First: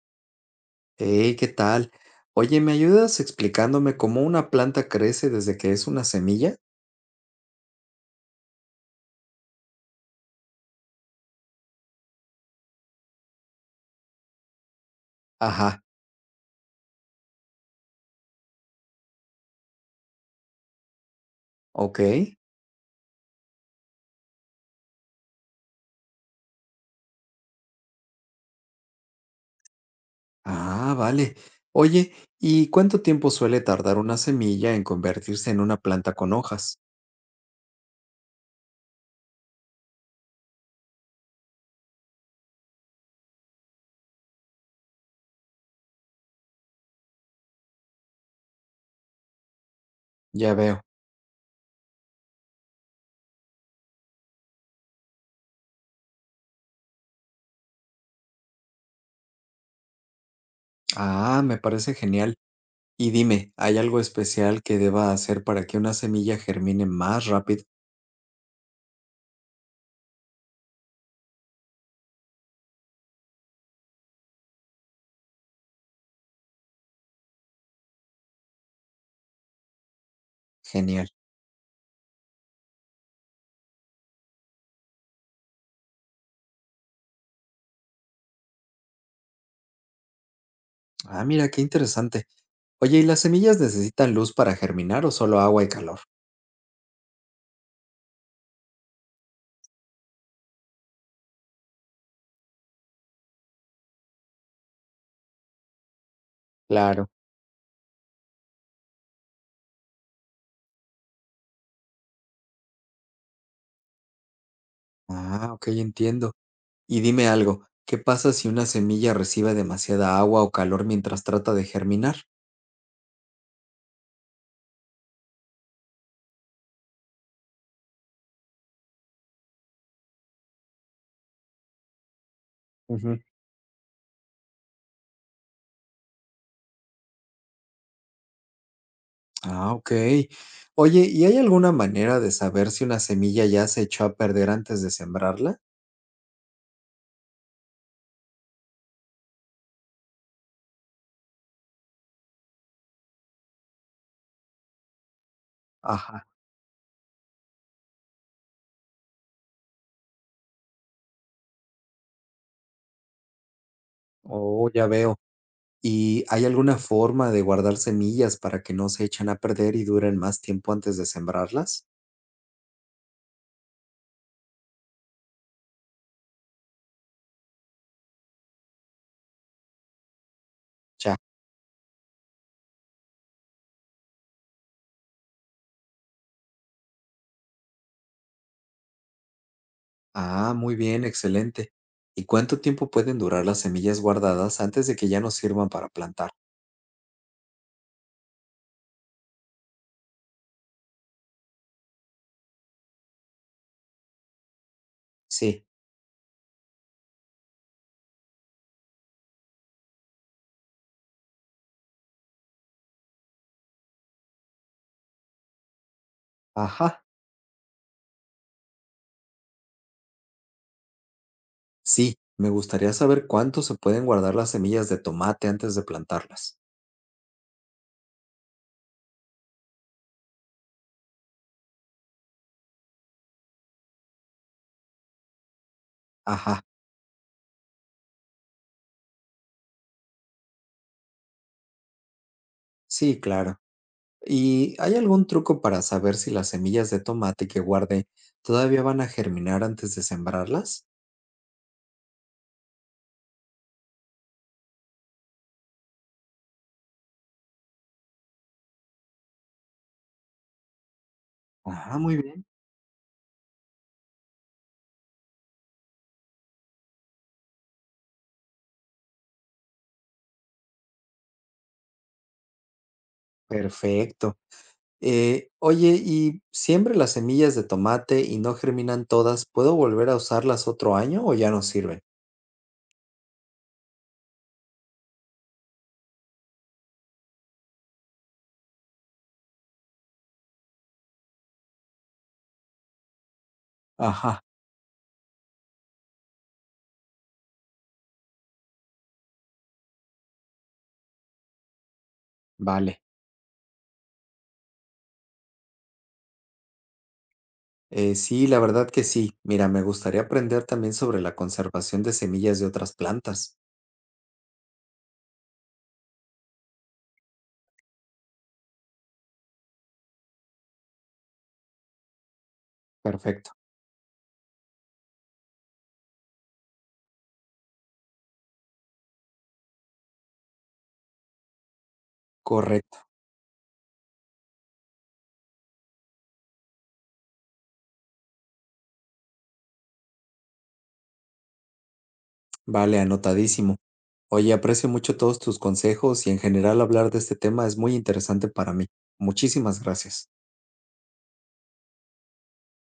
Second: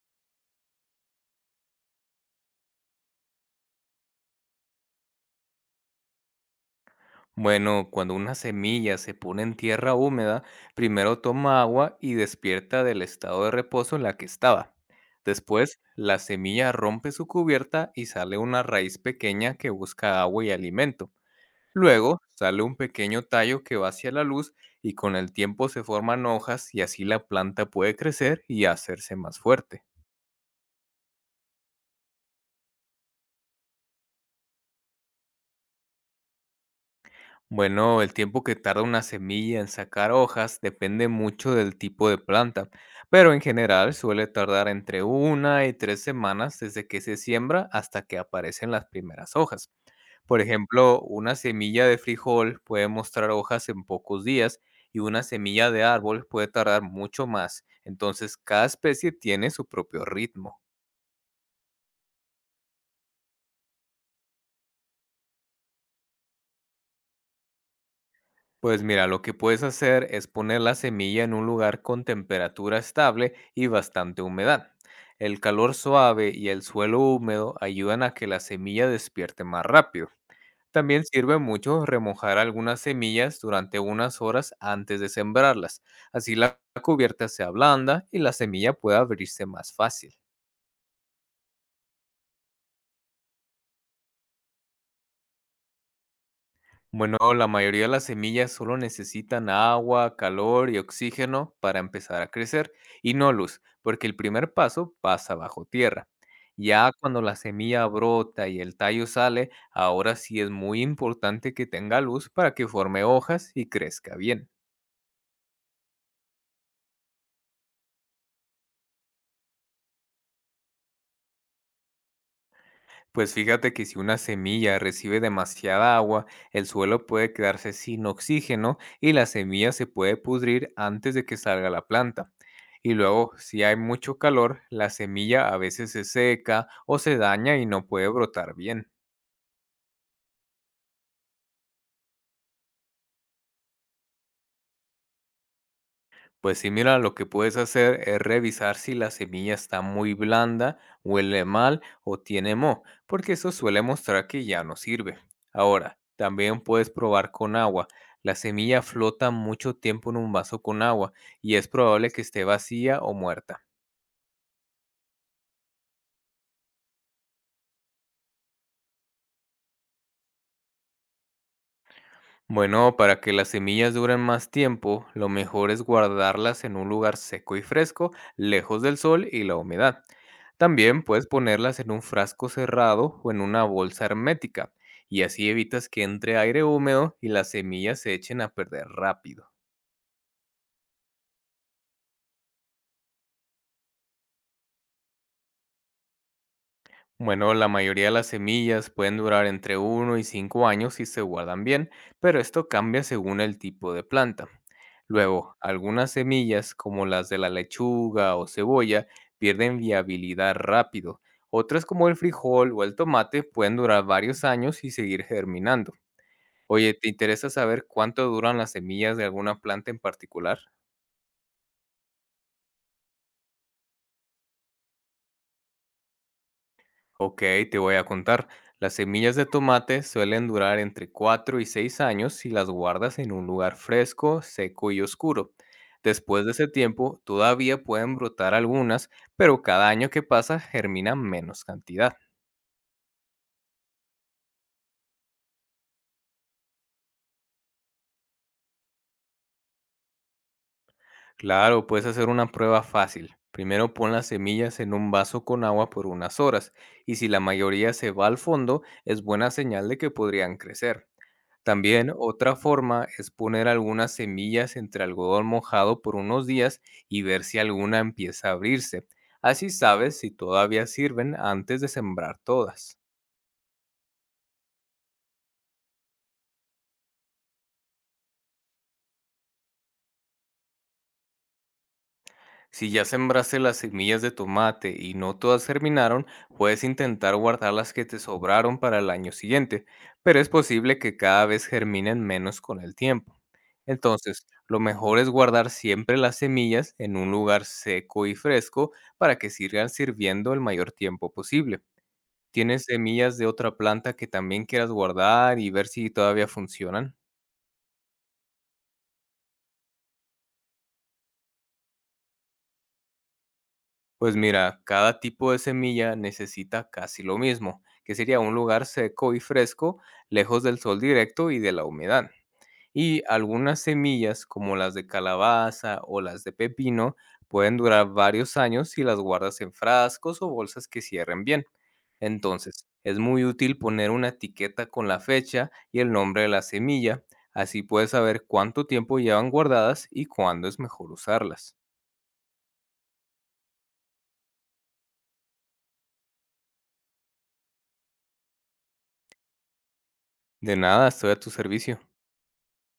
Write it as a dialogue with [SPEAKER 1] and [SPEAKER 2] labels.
[SPEAKER 1] Hey, ¿qué tal? Oye, ¿me ayudas explicándome cómo una planta crece desde que es una semilla?
[SPEAKER 2] Bueno, cuando una semilla se pone en tierra húmeda, primero toma agua y despierta del estado de reposo en la que estaba. Después,
[SPEAKER 1] Ajá,
[SPEAKER 2] la semilla rompe su cubierta y sale una raíz pequeña que busca agua y alimento.
[SPEAKER 1] ok.
[SPEAKER 2] Luego, sale un pequeño tallo que va hacia la luz y con el tiempo se forman hojas y así la planta puede crecer y hacerse más fuerte.
[SPEAKER 1] Ah, vale. Oye, ¿y cuánto tiempo suele tardar una semilla en convertirse en una planta con hojas?
[SPEAKER 2] Bueno, el tiempo que tarda una semilla en sacar hojas depende mucho del tipo de planta, pero en general suele tardar entre una y 3 semanas desde que se siembra hasta que aparecen las primeras hojas. Por
[SPEAKER 1] Ya veo.
[SPEAKER 2] ejemplo, una semilla de frijol puede mostrar hojas en pocos días y una semilla de árbol puede tardar mucho más. Entonces, cada especie tiene su propio ritmo.
[SPEAKER 1] Ah, me parece genial. Y dime, ¿hay algo especial que deba hacer para que una semilla germine más rápido?
[SPEAKER 2] Pues mira, lo que puedes hacer es poner la semilla en un lugar con temperatura estable y bastante humedad. El calor suave y el suelo húmedo ayudan a que la semilla despierte más rápido. También
[SPEAKER 1] Genial.
[SPEAKER 2] sirve mucho remojar algunas semillas durante unas horas antes de sembrarlas. Así la cubierta se ablanda y la semilla puede abrirse más fácil.
[SPEAKER 1] Ah, mira, qué interesante. Oye, ¿y las semillas necesitan luz para germinar o solo agua y calor?
[SPEAKER 2] Bueno, la mayoría de las semillas solo necesitan agua, calor y oxígeno para empezar a crecer, y no luz, porque el primer paso pasa bajo tierra. Ya
[SPEAKER 1] Claro.
[SPEAKER 2] cuando la semilla brota y el tallo sale, ahora sí es muy importante que tenga luz para que forme hojas y crezca bien.
[SPEAKER 1] Ah, ok, entiendo. Y dime algo, ¿qué pasa si una semilla recibe demasiada agua o calor mientras trata de germinar?
[SPEAKER 2] Pues fíjate que si una semilla recibe demasiada agua, el suelo puede quedarse sin oxígeno y la semilla se puede pudrir antes de que salga la planta. Y
[SPEAKER 1] Ujú.
[SPEAKER 2] luego, si hay mucho calor, la semilla a veces se seca o se daña y no puede brotar bien.
[SPEAKER 1] Ah, ok. Oye, ¿y hay alguna manera de saber si una semilla ya se echó a perder antes de sembrarla?
[SPEAKER 2] Pues sí, mira, lo que puedes hacer es revisar si la semilla está muy blanda, huele mal o tiene moho, porque eso suele mostrar que ya no sirve. Ahora,
[SPEAKER 1] Ajá.
[SPEAKER 2] también puedes probar con agua. La semilla flota mucho tiempo en un vaso con agua y es probable que esté vacía o muerta.
[SPEAKER 1] Oh, ya veo. ¿Y hay alguna forma de guardar semillas para que no se echen a perder y duren más tiempo antes de sembrarlas?
[SPEAKER 2] Bueno, para que las semillas duren más tiempo, lo mejor es guardarlas en un lugar seco y fresco, lejos del sol y la humedad. También
[SPEAKER 1] Ya.
[SPEAKER 2] puedes ponerlas en un frasco cerrado o en una bolsa hermética, y así evitas que entre aire húmedo y las semillas se echen a perder rápido.
[SPEAKER 1] Ah, muy bien, excelente. ¿Y cuánto tiempo pueden durar las semillas guardadas antes de que ya no sirvan para plantar?
[SPEAKER 2] Bueno, la mayoría de las semillas pueden durar entre uno y 5 años si se guardan bien, pero esto cambia según el tipo de planta. Luego,
[SPEAKER 1] Sí.
[SPEAKER 2] algunas semillas, como las de la lechuga o cebolla, pierden viabilidad rápido. Otras, como el frijol o el tomate, pueden durar varios años y seguir germinando. Oye,
[SPEAKER 1] Ajá.
[SPEAKER 2] ¿te interesa saber cuánto duran las semillas de alguna planta en particular?
[SPEAKER 1] Sí, me gustaría saber cuánto se pueden guardar las semillas de tomate antes de plantarlas.
[SPEAKER 2] Ok, te voy a contar. Las semillas de tomate suelen durar entre 4 y 6 años si las guardas en un lugar fresco, seco y oscuro. Después de
[SPEAKER 1] Ajá,
[SPEAKER 2] ese tiempo, todavía pueden brotar algunas, pero cada año que pasa germina menos cantidad.
[SPEAKER 1] sí, claro. ¿Y hay algún truco para saber si las semillas de tomate que guarde todavía van a germinar antes de sembrarlas?
[SPEAKER 2] Claro, puedes hacer una prueba fácil. Primero pon las semillas en un vaso con agua por unas horas, y si la mayoría se va al fondo, es buena señal de que podrían crecer.
[SPEAKER 1] Ajá,
[SPEAKER 2] También
[SPEAKER 1] muy bien.
[SPEAKER 2] otra forma es poner algunas semillas entre algodón mojado por unos días y ver si alguna empieza a abrirse. Así sabes si todavía sirven antes de sembrar todas.
[SPEAKER 1] Perfecto. Oye, ¿y siempre las semillas de tomate y no germinan todas, puedo volver a usarlas otro año o ya no sirven?
[SPEAKER 2] Si ya sembraste las semillas de tomate y no todas germinaron, puedes intentar guardar las que te sobraron para el año siguiente, pero es posible que cada vez germinen menos con el tiempo.
[SPEAKER 1] Ajá,
[SPEAKER 2] Entonces, lo mejor es guardar siempre las semillas en un lugar seco y fresco para que sigan sirviendo el mayor tiempo posible. ¿Tienes
[SPEAKER 1] vale.
[SPEAKER 2] semillas de otra planta que también quieras guardar y ver si todavía funcionan?
[SPEAKER 1] Sí, la verdad que sí. Mira, me gustaría aprender también sobre la conservación de semillas de otras plantas.
[SPEAKER 2] Pues mira, cada tipo de semilla necesita casi lo mismo, que sería un lugar seco y fresco, lejos del sol directo y de la humedad. Y
[SPEAKER 1] Perfecto,
[SPEAKER 2] algunas semillas, como las de calabaza o las de pepino, pueden durar varios años si las guardas en frascos o bolsas que cierren bien. Entonces,
[SPEAKER 1] correcto,
[SPEAKER 2] es muy útil poner una etiqueta con la fecha y el nombre de la semilla, así puedes saber cuánto tiempo llevan guardadas y cuándo es mejor usarlas.
[SPEAKER 1] vale, anotadísimo. Oye, aprecio mucho todos tus consejos y en general hablar de este tema es muy interesante para mí. Muchísimas gracias.
[SPEAKER 2] De nada, estoy a tu servicio.